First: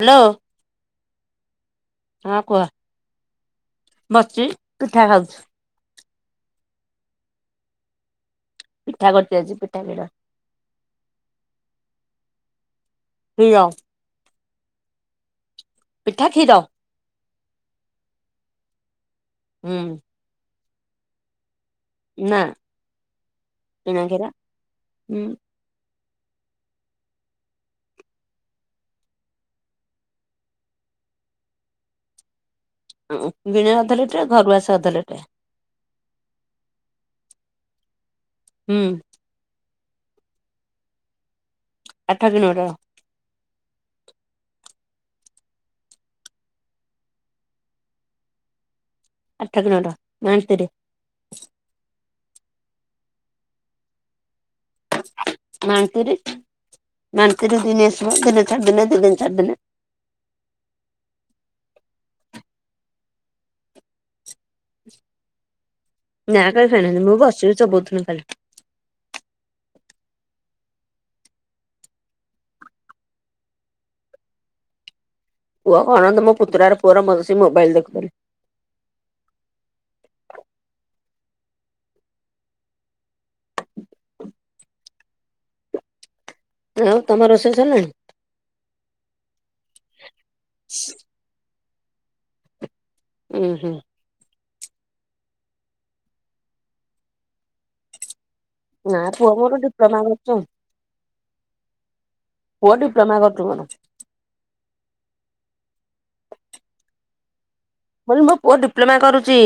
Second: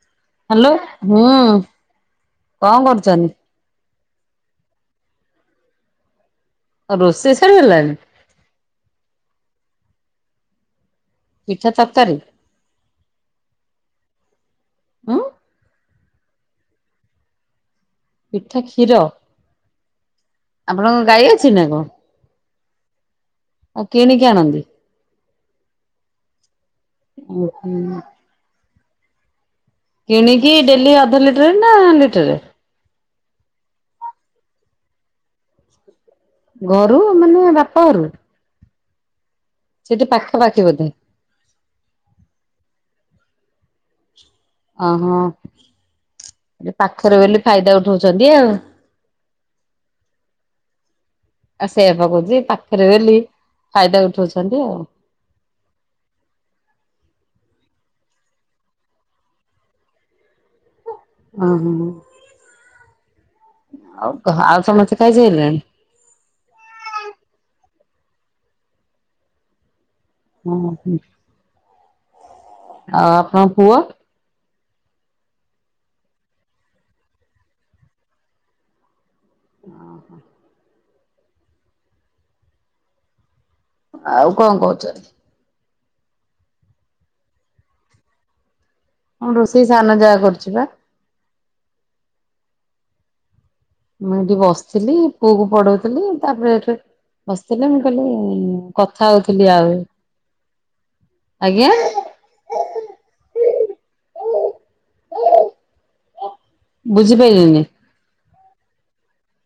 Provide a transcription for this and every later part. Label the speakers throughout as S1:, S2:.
S1: Hello.
S2: Hello ହୁଁ।
S1: ହଁ କୁହ,
S2: କଣ କରୁଛନ୍ତି?
S1: ବସିଛି ପିଠା ଖାଉଛିୁ।
S2: ରୋଷେଇ ସାରିଗଲାଣି?
S1: ପିଠା କରିିଛି ଆଛି ପିଠା ପୀଡ଼।
S2: ପିଠା ତରକାରୀ।
S1: ପିଳ।
S2: ଉଁ
S1: ପିଠା, କ୍ଷୀର।
S2: ପିଠା କ୍ଷୀର?
S1: ହୁଁ।
S2: ଆପଣଙ୍କ ଗାଈ ଅଛି ନା କଣ?
S1: ନା।
S2: ଆ
S1: କିଣା
S2: କିନିକି
S1: କ୍ଷୀର
S2: ଆଣନ୍ତି।
S1: ହୁଁ
S2: କିଣିକି ଡେଲି ଅଧ ଲିଟରେ ନା ଲିଟରେ?
S1: ଓ ବିଣେ ଅଧ ଲିଟରେ ଘରୁ ଆସେ ଅଧ ଲିଟରେ।
S2: ଘରୁ ମାନେ ବାପା ଘରୁ?
S1: ହୁଁ।
S2: ସେଠି ପାଖାପାଖି ବୋଧେ?
S1: ଆଠ କିଲୋମିଟର।
S2: ଓହୋ, ଏ ପାଖରେ ବୋଲି ଫାଇଦା ଉଠଉଛନ୍ତି ଆଉ।
S1: ଆଠ କିଲୋମିଟର ମାଣିତିରେ।
S2: ଆ ସେଇୟା ପା କହୁଛି ପାଖରେ ବୋଲି ଫାଇଦା ଉଠଉଛନ୍ତି ଆଉ।
S1: ମାନ୍ତିରି ମାନ୍ତିରୀ ଦିନେ ଆସିବ ଦିନ ଛାଡ଼ି ଦିନେ ଦି ଦିନ ଛାଡି ଦିନେ।
S2: ଓହୋ, ଆଉ କହ ଆଉ ସମସ୍ତେ ଖାଇ ସାଇଲେଣି?
S1: ନା ଖାଇସାରିଲେଣି ମୁଁ ବିସିଛି ଚୋବଉ ଥିଲି ଖାଲି।
S2: ହୁଁ ହଁ ଆଉ ଆପଣଙ୍କ ପୁଅ?
S1: ପୁଅ କଣ ମୋ ପୁତୁରାର ପୁଅର ଭଲସେ ମୋବାଇଲ ଦେଖୁିଛନ୍ତି।
S2: ଓ ହୋ। ଆଉ କଣ କହୁଛନ୍ତି?
S1: ଏ ହ ତମ ରୋଷେଇ ସରିଲାଣି?
S2: ହଁ ରୋଷେଇ ସାନ ଯା କରୁଛି ବା।
S1: ଉୁଁ ହୁଁ।
S2: ମୁଁ ଏଠି ବସିଥିଲି ପୁଅ କୁ ପଢଉଥିଲି ତାପରେ ଏଠି ବସିଥିଲେ ମୁଁ କହିଲି-ଇ-ଇ-ଇ
S1: ନା
S2: କଥା
S1: ପୁଅ
S2: ହଉଥିଲି
S1: ମୋର
S2: ଆଏ,
S1: ଡିପ୍ଲୋମା କରୁଛି
S2: ଆଜ୍ଞା?
S1: ପୁଅ ଡିପଲୋମା କରୁଛି ମୋର।
S2: ବୁଝିପାରଇଲିନି।
S1: କହିଲି ମମୋ ପୁଅ ଡିପ୍ଲୋମା କରୁଛି।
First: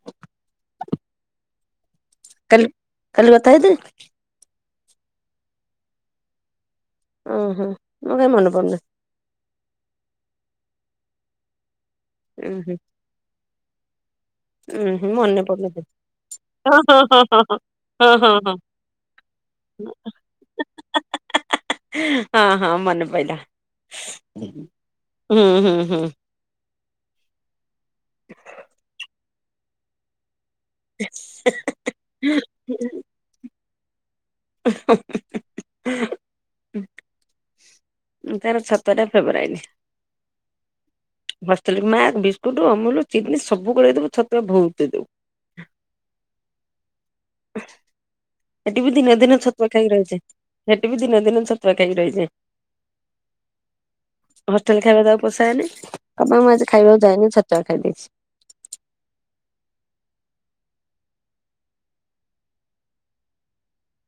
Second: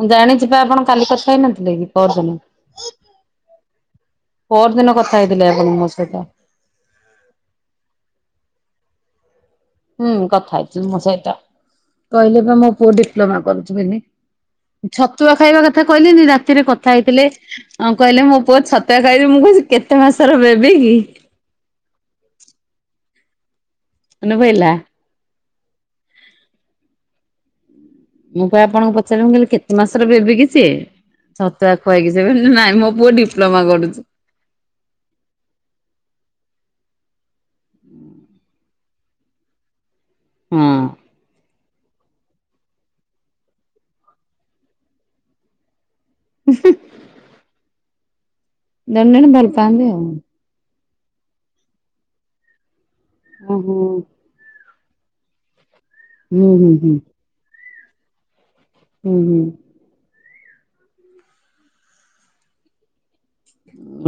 S2: ମୁଁ ଜାଣିଛି ପା ଆପଣ କାଲି କଥା ହେଇନଥିଲେ କି ପରଦିନ।
S1: କାଲି କାଲି କଥା ହେଇଥିଲେ
S2: ପଅର ଦିନ କଥା ହେଇଥିଲେ ଆପଣ ମୋ ସହିତ।
S1: ଓ ହୋ। ମୋର କାଇ ମନେ ପଡୁନି।
S2: ହୁଁ, କଥା ହେଇଥିଲ ମମୋ ସହିତ କହିଲେ
S1: ଉଁ
S2: ବା ମୋ
S1: ହୁଁ
S2: ପୁଅ ଡିପ୍ଲୋମା କରୁଛି ବୋଲି।
S1: ଉଁ ହୁଁ
S2: ଛତୁଆ
S1: ମନେ
S2: ଖାଇବା
S1: ପଡୁନି ତ
S2: କଥା କହିଲିନି ରାତିରେ
S1: ହଁ
S2: କଥା
S1: ହଁ
S2: ହେଇଥିଲେ। ହଁ କହିଲେ ମୋ
S1: ହଁ। ହଁ ହଁ ହଁ
S2: ପୁଅ ଛତୁଆ ଖାଇବି ମୁଁ କହୁଛି କେତେ ମାସ ର ବେବି କି?।
S1: ହଁ ହଁ ମନେ ପଇଲା
S2: ମନେ ପଇଲା।
S1: ହୁଁ ହୁଁ ହୁଁ।
S2: ମୁଁ ପା ଆପଣଙ୍କୁ ପଚାରିଲି ମୁ କହିଲି କେତେ ମାସରେ ବେବି କି ସିଏ? ଛତୁଆ ଖୁଆଇକି ସେ ମ ନାଇଁ ମୋ ପୁଅ ଡିପ୍ଲୋମା କରୁଚି
S1: ତାର ଛତୁଆ ଟା ଫେବୃରାଇଟ।
S2: ହଁ।
S1: ହଷ୍ଟେଲରେ ମା ବିସ୍କୁଟ୍, ଅମୁଲ, ଚିନି ସବୁ ଗୋଳେଇ ଦେବୁ ଛତୁଆ ବହୁତ ଦେଇ ଦବୁ।
S2: ହ
S1: ଏଠି ବି
S2: ଜଣେ
S1: ଦିନେ
S2: ଜଣେ
S1: ଦିନେ
S2: ଭଲ
S1: ଛତୁଆ
S2: ପାଆନ୍ତି
S1: ଖାଇକି
S2: ଆଉ।
S1: ରହିଯାଏ। ସେଠି ବି ଦିନେ ଦିନେ ଛତୁଆ ଖାଇକି ରହିଯାଏ।
S2: ଉ ହୁଁ।
S1: ହଷ୍ଟେଲ୍ ଖାଇବା ତାକୁ ପୋସାଏନି। କହିବ
S2: ହୁଁ
S1: ମୁଁ
S2: ହୁଁ
S1: ଆଜି
S2: ହୁଁ
S1: ଖାଇବାକୁ ଯାଇନି, ଛତୁଆ ଖାଇ ଦେଇଛି।
S2: ହୁଁ ହୁଁ।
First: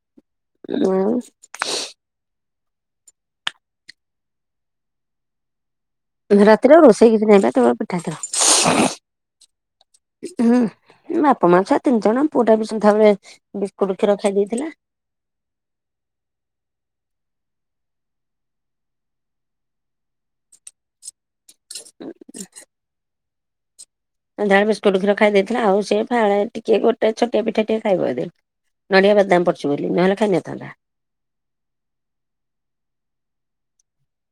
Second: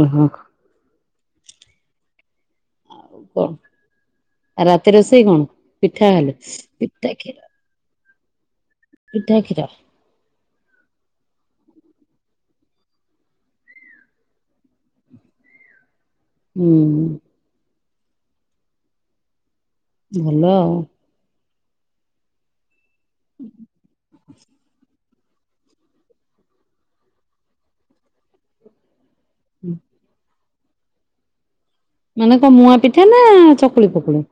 S2: ଓ ହୋ।
S1: ଆଉ।
S2: କ ଆଉ ରାତି ରୋଷେଇ କଣ? ପିଠା ଖାଲି
S1: ରାତିରେ ଆଉ
S2: ପିଠା
S1: ରୋଷେଇ କିଛି
S2: କ୍ଷୀର
S1: ନାଇ ତ କେବଳ‌ ପିଠା ଖିର।
S2: ପିଠା କ୍ଷୀର।
S1: ହୁଁ ବାପା ମା ଛୁଆ ତିନି ଜଣ ପୁଅ ଟା ବି ସନ୍ଧାବେଳେ ବିସ୍କୁଟ କ୍ଷୀର ଖାଇ ଦେଇେଇଥିଲା।
S2: ହୁଁ। ଭଲ ଆଉ।
S1: ହୁଁ
S2: ହୁଁ
S1: ସନ୍ଧ୍ୟା ବେଳେ ବିସ୍କୁଟ ଖୀର। ଖାଇ ଦେଇେଇଥିଲା ଆଉ ସେ ଫାଳେ ଟିକେ ଗୋଟେ ଛୋଟିଆ ପିଠା ଟିକେ ଖାଇବ ଯଦି। ନଡିଆ ବା ଦାମ ପଡୁଛି ବୋଲି ନହେଲେ ଖାଇ ନଥାନ୍ତା।
S2: ମାନେ କଁ ମୁଁଆ ପିଠା ନା ଚକୁଳି ପକୁଳି?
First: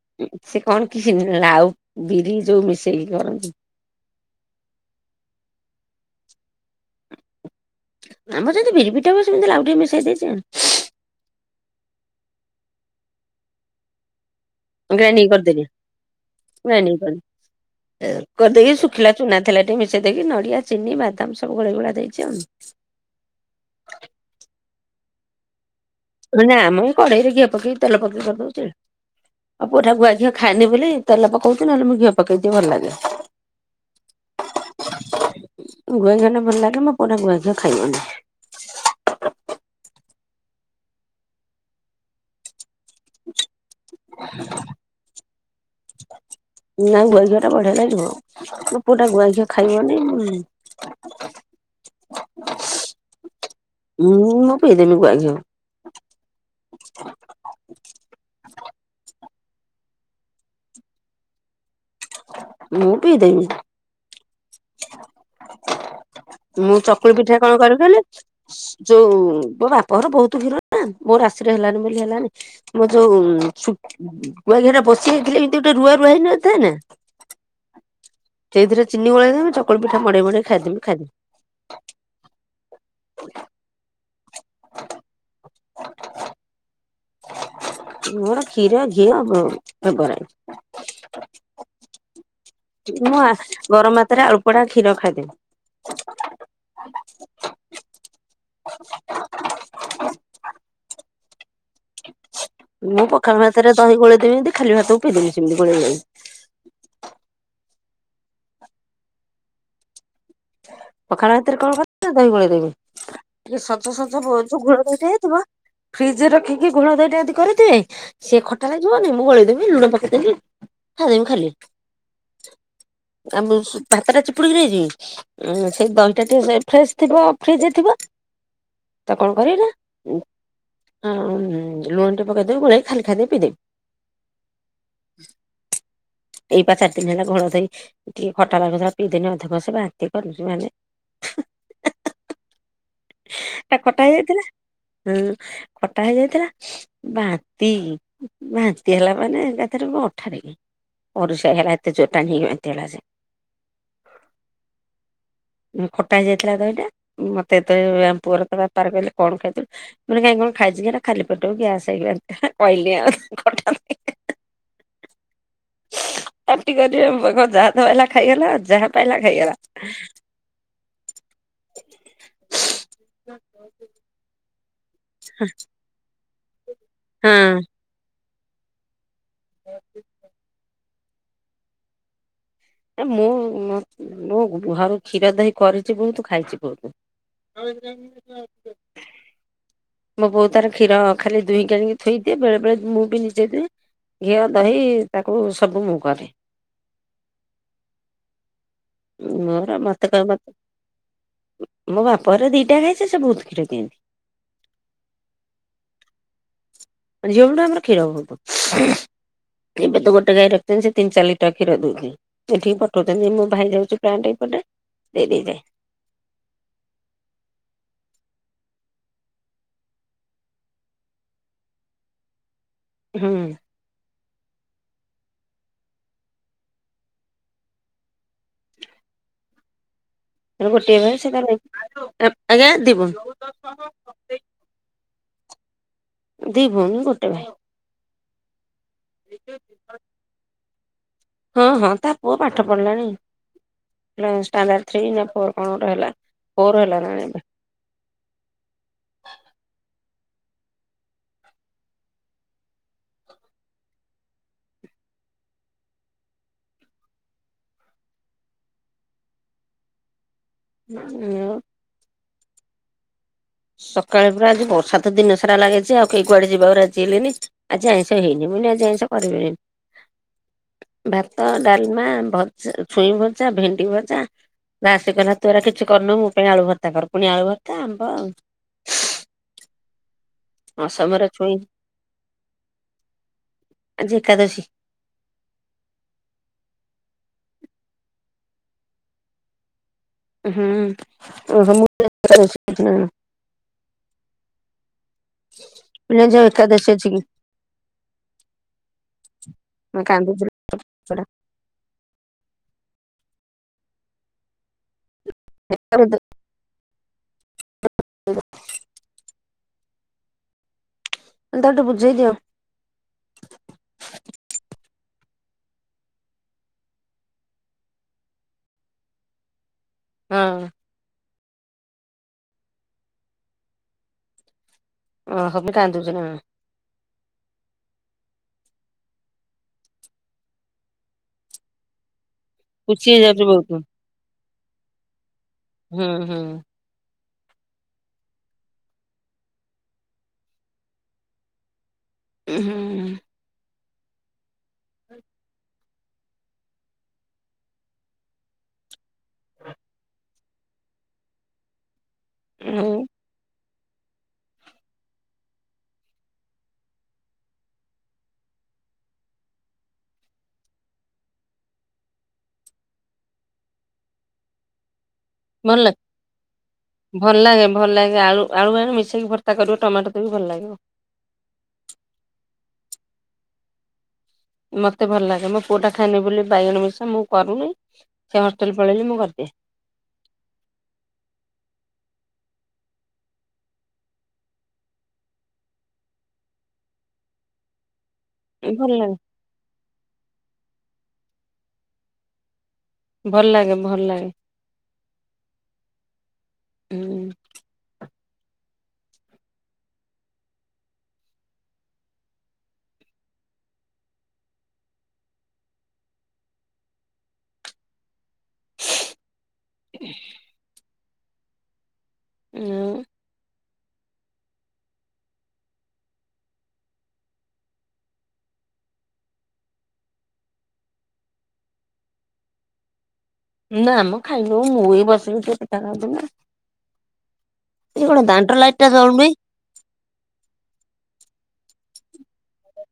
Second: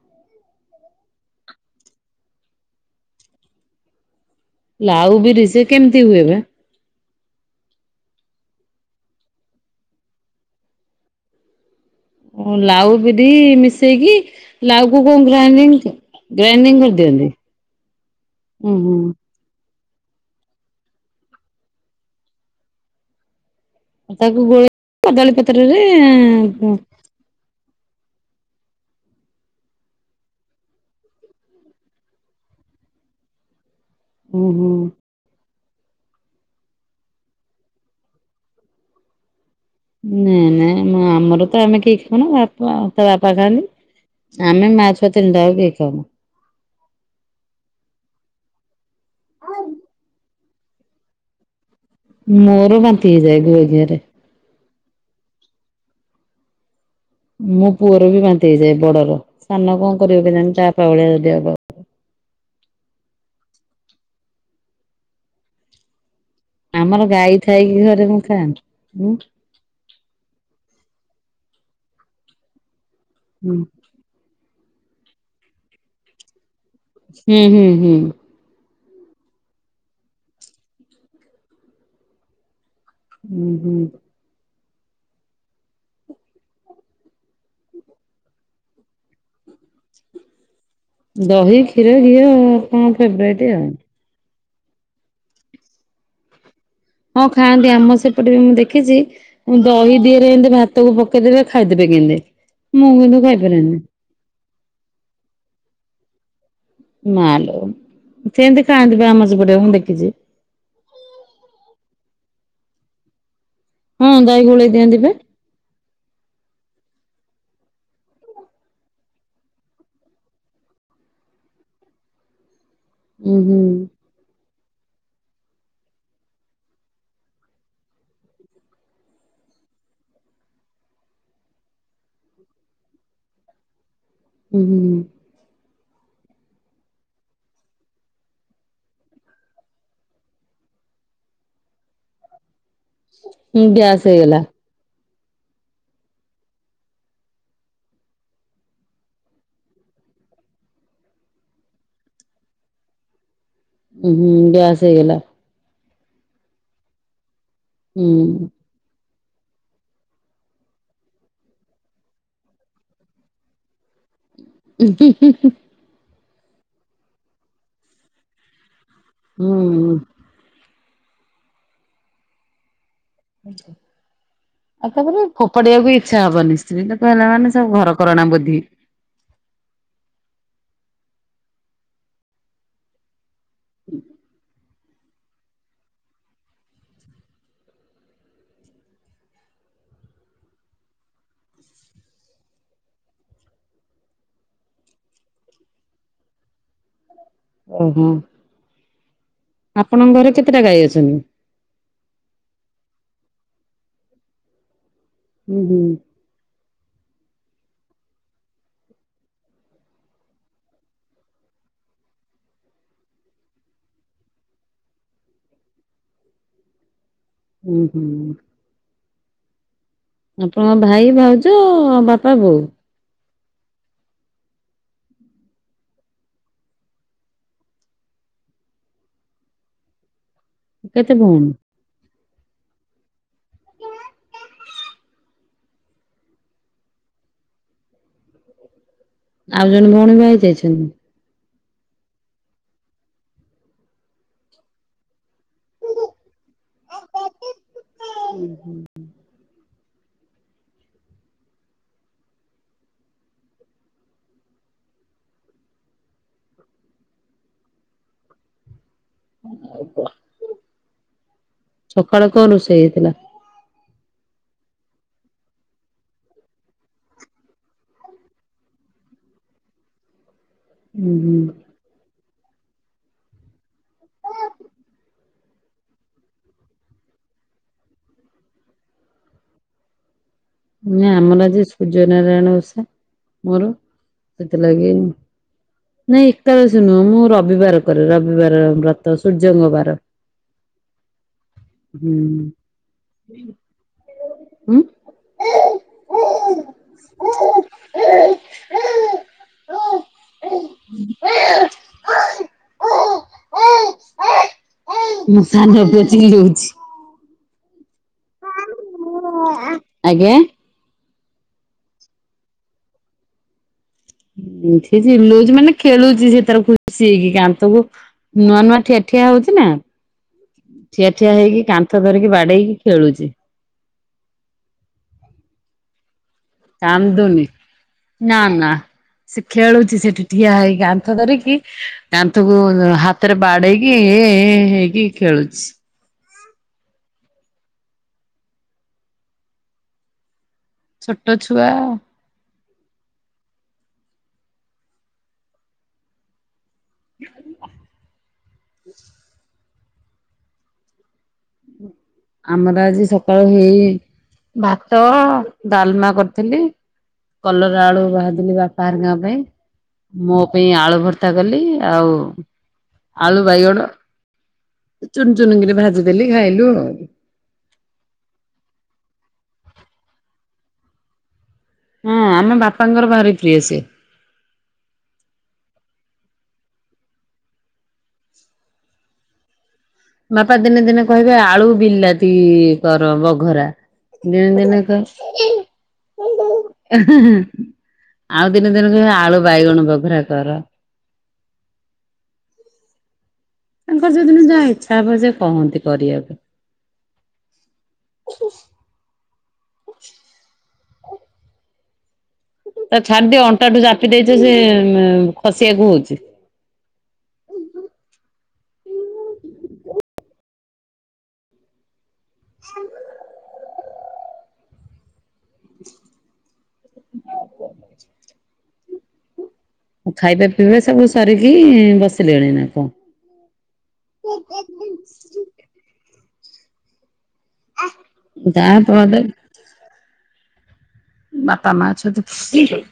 S1: ସେ କଣ କି ଲାଉ ବିରି ଯୋଉ ମିଶେଇକି କରନ୍ତି।
S2: ଲାଉ ବିରି ସେ କେମିତି ହୁଏ ବା?
S1: ଆମର ଯେମତି ଭିରି ପିଟା ହୁଏ ସେମତି ଲାଉ ଟିକିଏ ମିଶାଇ ଦେଇଛ ଆଉ।
S2: ଓ ଲାଉ ବିରି ମିଶେଇକି। ଲାଉକୁ କଣ
S1: ଗ୍ରାଇଣ୍ଡିଙ୍ଗ କରିଦେଲି
S2: ଗ୍ରାଇନିଙ୍ଗ ଗ୍ରାଇନିଙ୍ଗ
S1: ଗ୍ରାଇଣ୍ଡିଙ୍ଗ କରିଦେଲି
S2: କରିଦିଅନ୍ତି। ଉଁ
S1: କରିଦେଇକି
S2: ହୁଁ।
S1: ଶୁଖିଲା ଚୁନା ଥିଲା ଟିକେ ମି ସେଇ ଦେଇକି ନଡିଆ ଚିନି ବାଦାମ ସବୁ ଗୋଳେଇ ଗୁଳା ଦେଇଛି ଆଉ।
S2: ତାକୁ ଗୋଳେଇ କଦଳୀ ପତ୍ରରେ
S1: କଢେଇରେ ଘିଅ ପକେଇିକି ତେଲ ପକେଇକି କରିଦଉଛି। ମୋ ପୁଅ ଟା ଗୁଆ ଘିଅ ଖାଏନି ବୋଲି ତେଲ ପକଉଛି ନହେଲେ ମୁଁ ଘିଅ ପକେଇ ଦିଏ ଭଲ ଲାଗେ।
S2: ଉଁ ହୁଁ।
S1: ଗୁଆ ଘିଆ ଟା ଭଲ ଲାଗେ ମୋ ପୁଅଟା ଗୁଆଘିଆ ଖାଇବନି।
S2: ନାଇଁ ନାଇଁ ମୋ ଆମର ତ ଆମେ କେହି ଖାଉ ନା ବା ପା ଆଉ ତା ବାପା ଖାଆନ୍ତି ଆମେ ମା ଛୁଆ ତିନିଟା ଯାକ କେହି ଖାଉନା।
S1: ନା ଗୁଆ ଘିଅ ଟା ବଢିଆ ଲାଗିବ ମୋ ପୁଅଟା ଗୁଆ ଘିଅ ଖାଇବନି ଉଁ।
S2: ମୋର ବାନ୍ତି ହେଇଯାଏ ଗୁଆଘିଅରେ।
S1: ହୁଁ ମୁଁ ପି ଦେମି ଗୁଆ ଘିଅ।
S2: ମୋ ପୁଅର ବି ବାନ୍ତି ହେଇଯାଏ ବଡର ସାନ କଣ କରିବ କେଜାଣି ଚା ବାପା ଭଳିଆ ଯଦି ହବ।
S1: ମୁଁ ପିଇ ଦେମି। ମୁଁ
S2: ଆମର
S1: ଚକୁଳି
S2: ଗାଈ
S1: ପିଠା କଣ
S2: ଥାଇକି
S1: କରେ କହିଲେ
S2: ଘରେ ମୁଁ ଖାଏନା। ହୁଁ
S1: ଯୋଉ ମୋ ବା ପ ଘର ବହୁତ କ୍ଷୀର ନା ମୋର ରାଶିରେ ହେଲାନି ବୋଲି ହେଲାନି ମୋ ଯୋଉ ଶୁ
S2: ହୁଁ
S1: ଗୁଆଘିଅ ଟା ବସିିଯାଇଥିଲେ ଏମିତି ଗୋଟେ ରୁଆ ରୁଆ ହେଇ ନ ଥାଏ ନା।
S2: ହୁଁ ହୁଁ ହୁଁ।
S1: ସେଇଥିରେ ଚିନି ଗୋଳେଇ ଦେମି ଚକୁଳି ପିଠା ରେ ମଡେଇ ମଡେଇ ଖାଇଦେ ମୁଁ ଖାଇଦେମି।
S2: ଉଁ ହୁଁ।
S1: ମୋର କ୍ଷୀର ଘିଅ ବ ଫେବରାଇଟ୍।
S2: ଦହି କ୍ଷୀର ଘିଅ।
S1: ମୁଁ ଆ
S2: ଫେବରାଇଟ ଆଉ।
S1: ଗରମ ଭାତରେ ଆଳୁପଡା କ୍ଷୀର ଖାଇଦେବି।
S2: ହଁ ଖାଆନ୍ତି ଆମ ସେପଟେ ବି ମୁଁ ଦେଖିଛି ଦହି ଦିହରେ ଏମିତି ଭାତ ତାକୁ ପକେଇଦେବେ ଖାଇଦେବେ କେମିତି ମୁଁ କିନ୍ତୁ
S1: ପଖାଳ ଭାତରେ
S2: ଖାଇପାରେନି।
S1: ଦହି ଗୋଳେଇ ଦେବି ଏମିତି। ଖାଲି ଭାତକୁ ପେଇଦେମି ସେମିତି ଗୋଳେଇ ଗୋଳେଇ।
S2: ମାଲୋ ସେମିତି ଖାଆନ୍ତି ବା ଆମ ସେପଟେ ମୁଁ ଦେଖିଛି।
S1: ପଖାଳ ଭାତରେ କଣ କରେ ନା ଦହି ଗୋଳେଇ ଦେବି ଟିକେ ସଜ
S2: ହଁ
S1: ସଜ
S2: ଦହି
S1: ଯୋଉ
S2: ଗୋଳେଇ
S1: ଘୋଳ
S2: ଦିଅନ୍ତି ବା।
S1: ଦହିଟା ହେଇଥିବ। ଫ୍ରିଜରେ ରଖିକି ଘୋଳ ଦହି ଟା କରିଥିବେ। ସିଏ ଖଟା ଲାଗିବନି ମୁଁ ଗୋଳେଇଦେମି ଲୁଣ ପକେଇଦେମି ଖାଇଦେମି ଖାଲି।
S2: [inaudible] ଉଁ
S1: ଆମ
S2: ହୁଁ
S1: ଭାତଟା ଚିପୁଡିକି ନେଇଯିମି ସେଇ ଦହିଟା ଟିକେ ଫ୍ରେଶ ଥିବ ଫ୍ରିଜରେ ଥିବ। ଆଉ କଣ କରିବି ନା ହଁଁ ଲୁଣ ଟିକେ ପକେଇଦେବି ଗୋଳାଇ ଖାଲି ଖାଇଦେବି ପିଇଦେବି।
S2: ହୁଁ।
S1: ଏଇପା ଚାରି ଦିନ ହେଲା ଘୋଳ ଧୋଇ ଟିକେ ଖଟା ଲାଗୁଥିଲା ପିଇ ଦିନ ଅଧକସେ ବା ବାନ୍ତି କନି ମାନେ।
S2: [inaudible] ହୁଁ
S1: ଏଟା
S2: ଗ୍ୟାସ୍
S1: ଖଟା
S2: ହେଇଗଲା
S1: ହେଇଯାଇଥିଲା ହୁଁ ଖଟା ହେଇଯାଇଥିଲା। ବାନ୍ତି ବାନ୍ତି ହେଲା ମାନେ ଏକାଥରେ ମୋ ଅଠାଠିକ। ପରିସଇଆ ବାନ୍ତି ଯୋଉ ଟାଣି ହେଇକି ବାନ୍ତି ହେଲା ଯେ।
S2: ହୁଁ ଗ୍ୟାସ ହେଇଗଲା।
S1: ଖଟା ହେଇଯାଇଥିଲା ଦହିଟା ମତେ ଯେତେ
S2: ହୁଁ
S1: ଆମ ପୁଅର ତା ବାପାର କହିଲେ କଣ ଖାଇଥିଲୁ? ମୁଁ କହିନି କାଇଁ କଣ ଖାଇଚିକି ହେରା ଖାଲି ପେଟକୁ ଗ୍ୟାସ ହେଇଗଲା କହିଲିନି ଆଉ ଖଟା ଦହି
S2: ହୁଁ ହୁଁ ହୁଁ।
S1: ପାଟି କଲେ ଯାହା ତ ପାଇଲା ଖାଇଗଲା ଯାହା ପାଇଲା ଖାଇଗଲା।
S2: ହୁଁ। ଆଉ ତାପରେ ଫୋପାଡିବାକୁ ଇଚ୍ଛା ହବନି ସ୍ତ୍ରୀ ଲୋକ ହେଲା
S1: ହଁ
S2: ମାନେ ସବୁ ଘର କରନା ବୁଦ୍ଧି।
S1: [inaudible] ଏ ମୁଁ ମୁ ମୁଁ ଘରୁ କ୍ଷୀର ଦହି କରିଛି ବହୁତ ଖାଇଛି ବହୁତ।
S2: [inaudible]
S1: ମୋ ବୋଉ ତାର କ୍ଷୀର ଖାଲି ଦୁହିଁ ଆଣିକି ଥୋଇଦିଏ ବେଳେ ବେଳେ ମୁଁ ବି ନିଜେ ଦୁଏ। ଘିଅ ଦହି ତାକୁ ସବୁ ମୁଁ କରେ।
S2: ଓହୋ
S1: ମୋର ମତେ
S2: ଆପଣ
S1: କ
S2: ଘରେ
S1: ମତେ
S2: କେତେଟା ଗାଈ ଅଛନ୍ତି?
S1: ମୋ ବାପାର ଦିଟା ଖାଇ ସେ ବହୁତ କ୍ଷୀର ଦିଅନ୍ତି।
S2: ହୁଁ ହୁଁ।
S1: ଝିଅ ବେଲୁଠୁ ଆମର କ୍ଷୀର ବହୁତ। ଏବେ ତ ଗୋଟେ ଗାଈ ରଖିଛନ୍ତି ସେ ତିନି ଚାରି ଲିଟର ଖିର ଦଉଛି। ଏଠିକି ପଠଉଛନ୍ତି ଯେ ମୁଁ ଭାଇ ଯାଉଛି ପ୍ଲାଣ୍ଟ ଏପଟେ ଦେଇ ଦେଇଯାଏ।
S2: ହୁଁ ହୁଁ। ଆପଣଙ୍କ ଭାଇ ଭାଉଜ ବାପା ବୋଉ।
S1: ହୁଁ। ତାର ଗୋଟିଏ
S2: କେତେ
S1: ଭାଇ
S2: ଭଉଣୀ
S1: ସେତାର ଆଜ୍ଞା ଦି ଭୋଉଣି। ଦି ଭଉଣୀ ଗୋଟେ ଭାଇ।
S2: ଆଉ ଜଣେ ଭଉଣୀ ବାହା ହେଇ ଯାଇଛନ୍ତି।
S1: ହଁ ହଁ ତା ପୁଅ ପାଠ ପଢ଼ିଲାଣି। ହେ ଷ୍ଟାଣ୍ଡାଡ ଥ୍ରୀ ନା ଫୋର୍ କଣ ଗୋଟେ ହେଲା ଫୋର ହେଲା ନା କଣ ଏବେ।
S2: ହୁଁ ହୁଁ। ଆଉ କଣ?
S1: [unintelligible]
S2: ସକାଳୁ କଣ ରୋଷେଇ ହେଇଥିଲା।
S1: ସକାଳେ ପୁରା ଆଜି ବର୍ଷାତ ଦିନ ସାରା ଲାଗିଛି ଆଉ କେହି କୁଆଡେ ଯିବାରୁ ଆଜି ହେଲେନି। ଆଜି ଆଇଁଷ ହେଇନି ମୁୁନି ଆଜି ଆଇଁଷ କରିବିନିି
S2: ଉଁ ହୁଁ
S1: ଭାତ ଡାଲମା ଭଜା ଛୁଇଁ ଭଜା ଭେଣ୍ଡି ଭଜା ନା ଆସିକି ନା ତୁା କିଛି କରିନୋଉ ମୋ ପାଇଁ ଆଳୁ ଭର୍ତ୍ତା କର ପୁଣି ଆଳୁ ଭର୍ତା ଆମ୍ବ ଆଉ
S2: ନା
S1: ଅସମର
S2: ଆମର
S1: ଛୁଇଁ
S2: ଆଜି ସୂର୍ଯ୍ୟ ନାରାୟଣ ଓଷା ମୋର
S1: ଆଜି ଏକାଦଶୀ
S2: ସେଥିଲାଗି ନାଇଁ ଏକାଦଶୀ ନୁହଁ ମୁଁ ରବିବାର କରେ ରବିବାର ବ୍ରତ ସୂର୍ଯ୍ୟଙ୍କ ବାର।
S1: ହୁଁ
S2: ହୁଁ
S1: ରହ୍
S2: ଉଁ
S1: ମୁ [unintelligible] ଏକାଦଶୀ ଅଛି କି? ମା କାନ୍ଦୁଛୁ
S2: ମୋ ସାନ ପୁଅ
S1: ତାକୁ
S2: ଚିଲଉଛି। ଆଜ୍ଞା
S1: ତାକୁ ଟିକେ ବୁଝେଇ ଦିଅ।
S2: ସେ ଚିଲଉଛି ମାନେ ଖେଳୁଛି ସେ ତାର ଖୁସି ହେଇକି କାନ୍ଥ କୁ ନୂଆ ନୂଆ ଠିଆ ଠିଆ ହଉଛି ନା
S1: ହଁ
S2: ଠିଆ ଠିଆ ହେଇକି କାନ୍ଥ ଧରିକି ବାଡେଇକି ଖେଳୁଛି।
S1: ଓ ହୋ ମୁ କାନ୍ଦୁଛି ନା।
S2: କନ୍ଦୁନି। ନା ନା ସେ ଖେଳୁଛି ସେଠି ଠିଆ ହେଇକି କାନ୍ଥ ଧରିକି କାନ୍ଥକୁ
S1: ପୁଚି
S2: ହାତରେ
S1: ହେଇଯାଉଛି ବହୁତ
S2: ବାଡେଇକି ଏଁ ଏଁ ହେଇକି ଖେଳୁଛି।
S1: ହୁଁ ହୁଁ।
S2: ଛୋଟ ଛୁଆ
S1: ଉଁ ହୁଁ।
S2: ଆମର
S1: ହୁଁ
S2: ଆଜି ସକାଳୁ ହେଇ ଭାତ ଡାଲମା କରିଥିଲି। କଲରା ଆଳୁ ଭାଜିଲି ବାପା ହେରିକା ଙ୍କ ପାଇଁ। ମୋ ପାଇଁ ଆଳୁ ଭର୍ତ୍ତା କଲି ଆଉ ଆଳୁ ବାଇଗଣ ଚୁନ ଚୁନ କିିରି
S1: ଭଲ
S2: ଭାଜିଦେଲି ଖାଇଲୁ ଆଉ।
S1: ଭଲ ଲାଗେ ଭଲ ଲାଗେ ଆଳୁ ଆଳୁ ବାଇଗଣ ମିଶେଇକି ଭର୍ତ୍ତା କରିବ ଟମାଟୋ ଦେଇ ଭଲ ଲାଗିବ।
S2: ହଁ ଆମ ବାପାଙ୍କର ଭାରି ପ୍ରିୟ ସିଏ।
S1: ମତେ ଭଲ ଲାଗେ ମୋ ପୁଅଟା ଖାଏନି ବୋଲି ବାଇଗଣ ବେଶା ମୁଁ କରୁନି ସେ ହଷ୍ଟେଲ ପଳେଇଲେ ମୁଁ କରିଦିଏ।
S2: ବାପା ଦିନେ ଦିନେ କହିବେ ଆଳୁ ବିଲାତି କର ବଘରା। ଦିନେ ଦିନେ କ ଆଉ ଦିନେ
S1: ଭଲ
S2: ଦିନେ
S1: ଲାଗେ
S2: କହିବେ ଆଳୁ ବାଇଗଣ ବଘରା କର।
S1: ଭଲ ଲାଗେ। ଭଲ
S2: ତାଙ୍କର
S1: ଲାଗେ
S2: ଯଉଦିନ ଯାହା ଇଚ୍ଛା ହବ ସେ କହନ୍ତି କରିବାପାଇଁ।
S1: ହୁଁ।
S2: ତାକୁ ଛାଡିଦିଅ ଅଣ୍ଟାଠୁ ଚାପି ଦେଇଛ ସେ ଖସିବାକୁ ହଉଛି।
S1: [inaudible] ଆଉ
S2: [inaudible] [inaudible] ଖାଇବା ପିଇବା ସବୁ ସାରିକି ବସିଲେଣି ନା କଣ?
S1: ନା ମ ଖାଇନଉ ମୁଁ ଏଇ ବସିବି ଟିକେ ପିଠା ଖାଉଥିଲିନା। ଏ କଣ ଦାଣ୍ଡର ଲାଇଟ ଟା
S2: ତାପରେ
S1: ଜଳୁନେଇ?
S2: ବାପା ମା ଅଛନ୍ତି ଖୁସିରେ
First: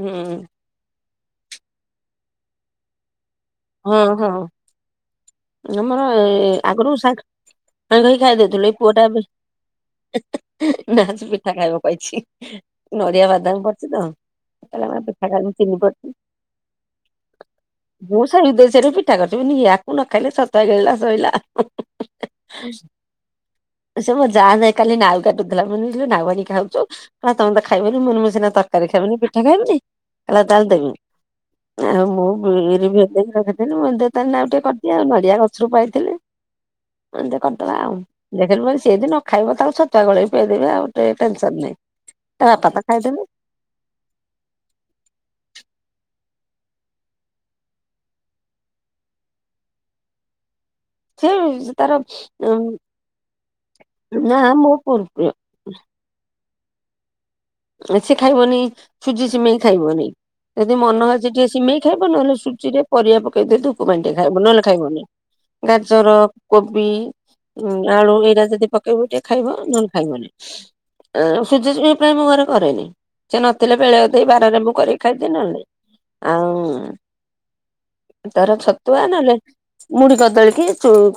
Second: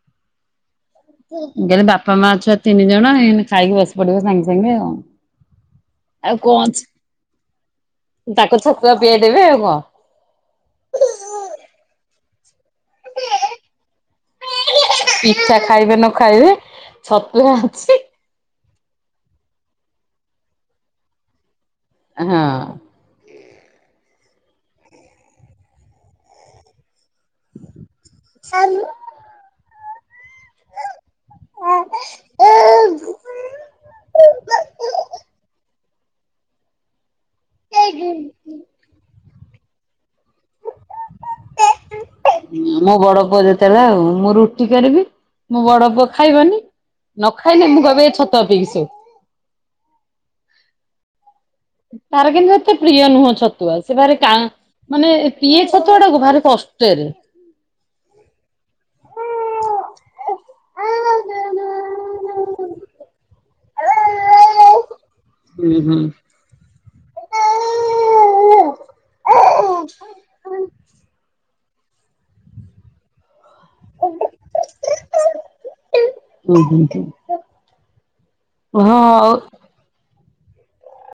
S1: ହୁଁ।
S2: କହିଲି ବାପା ମା ଛୁଆ ତିନି ଜଣ ଏଇନେ ଖାଇକି ବସି
S1: ହଁ
S2: ପଡିବ
S1: ହଁ
S2: ସାଙ୍ଗେ ସାଙ୍ଗେ ଆଉ
S1: ଆମର
S2: ଆଉ କଣ
S1: ଆଗରୁ ସା ସାଙ୍ଗ ହେଇ ଖାଇ
S2: ଅଛି। ତାକୁ
S1: ଦଉଥିଲୁ ଏଇ
S2: ଛତୁଆ
S1: ପୁଅଟା ଏବେ
S2: ପିଆଇ ଦେବେ ଆଉ କଣ।
S1: ନା ଆଜି ପିଠା ଖାଇବ କହିଛି ନଡିଆ ବାଦାମ ପଡିଛି ତ। କହିଲା ମା ପିଠା ଖାଇବି ଚିନି
S2: ଖାଇବେ ନ
S1: ପଡିଚି
S2: ଖାଇବେ ଛତୁଆ ଅଛି
S1: ବୋ ସେଇଦେଶରେ ପିଠା କରିବିନି ଆକୁ ନ ଖାଇଲେ ଶସ୍ତା ଗିଳିଲା ଶୋଇଲା।
S2: ହଁ।
S1: ସେ ମୋ ଯାଆ ନାଁ କାଲି ନାଉ କାଟୁଥିଲା ମୁଁ କହିଲି [unintelligible] ନାଉଭାରି ଖାଉଛୁ। କହିଲା ତମେ ତ ଖାଇବନି ମୁଁ କହିଲି ମୁଁ ସିନା ତରକାରୀ ଖାଇବିନି ପିଠା ଖାଇବିନି। [unintelligible] ନାଆଁ ମୁଁ [unintelligible] ରଖିଥିଲି ମୁଁ ଦେ [unintelligible] ଆଉ ଟିକେ କରିଦେଲି ଆଉ ନଡିଆ ଗଛରୁ ପାଇଥିଲି କହିଲି ଟିକେ କରିଦବା ଆଉ [unintelligible] ସେ ଯଦି ନ ଖାଇବ ତାକୁ ଛତୁଆ ଗୋଳେଇ ପିଇଦେବି ଆଉ ଟ ଟେନସନ ନାହିଁ। ତା ବାପା ତ
S2: ମୋ ବଡ
S1: ଖାଇଦେଲେ।
S2: ପୁଅ ଯେତେବେଳେ ଆଉ ମୁଁ ରୁଟି କରିବି ମୋ ବଡ ପୁଅ ଖାଇବନି। ନ ଖାଇଲେ ମୁଁ କହିବି ଛତୁଆ ପିଇକି ଶୋ।
S1: [unintelligible]
S2: ତାର କିନ୍ତୁ
S1: ଉଁ
S2: ଏତେ ପ୍ରିୟ ନୁହଁ ଛତୁଆ ସେ ଭାରି କା
S1: ନା ମୋ ପୁଅ
S2: ମାନେ
S1: ପ୍ରିୟ
S2: ପିଏ। ଛତୁଆ ଗୁଡାକ ଭାରି କଷ୍ଟରେ
S1: ହେରା ସେ ଖାଇବନି ସୁଜି ସିମେଇ ଖାଇବନି। ଯଦି ମନ ହେଇଚି ଟିକେ ସିମେଇ ଖାଇବ ନହେଲେ ସୁଜିରେ ପରିବା ପକେଇଦେଲେ ଉପମା ଟିକେ ଖାଇବ। ନହେଲେ ଖାଇବନି।
S2: ହୁଁ ହୁଁ।
S1: ଗାଜର କୋବି ଆଳୁ ଏଇଟା ଯଦି ପକେଇବୁ ଟିକେ ଖାଇବ ନହେଲେ ଖାଇବନି। ଆ ସୁଜି ସିମେଇ ପ୍ରାୟ ମୁଁ ଘରେ କରେନି। ସେ ନଥିଲେ ବେଳେ ଅଧେ ବାରରେ ମୁଁ କରିକି ଖାଇଦିଅ ନହେଲେ ନାଇଁ।
S2: ହୁଁ
S1: ଆଉ
S2: ହୁଁ
S1: ତାର
S2: ହଁ
S1: ଛତୁଆ ନହେଲେ
S2: ଆଉ
S1: ମୁଢ଼ି କଦଳୀ କି ଚୁ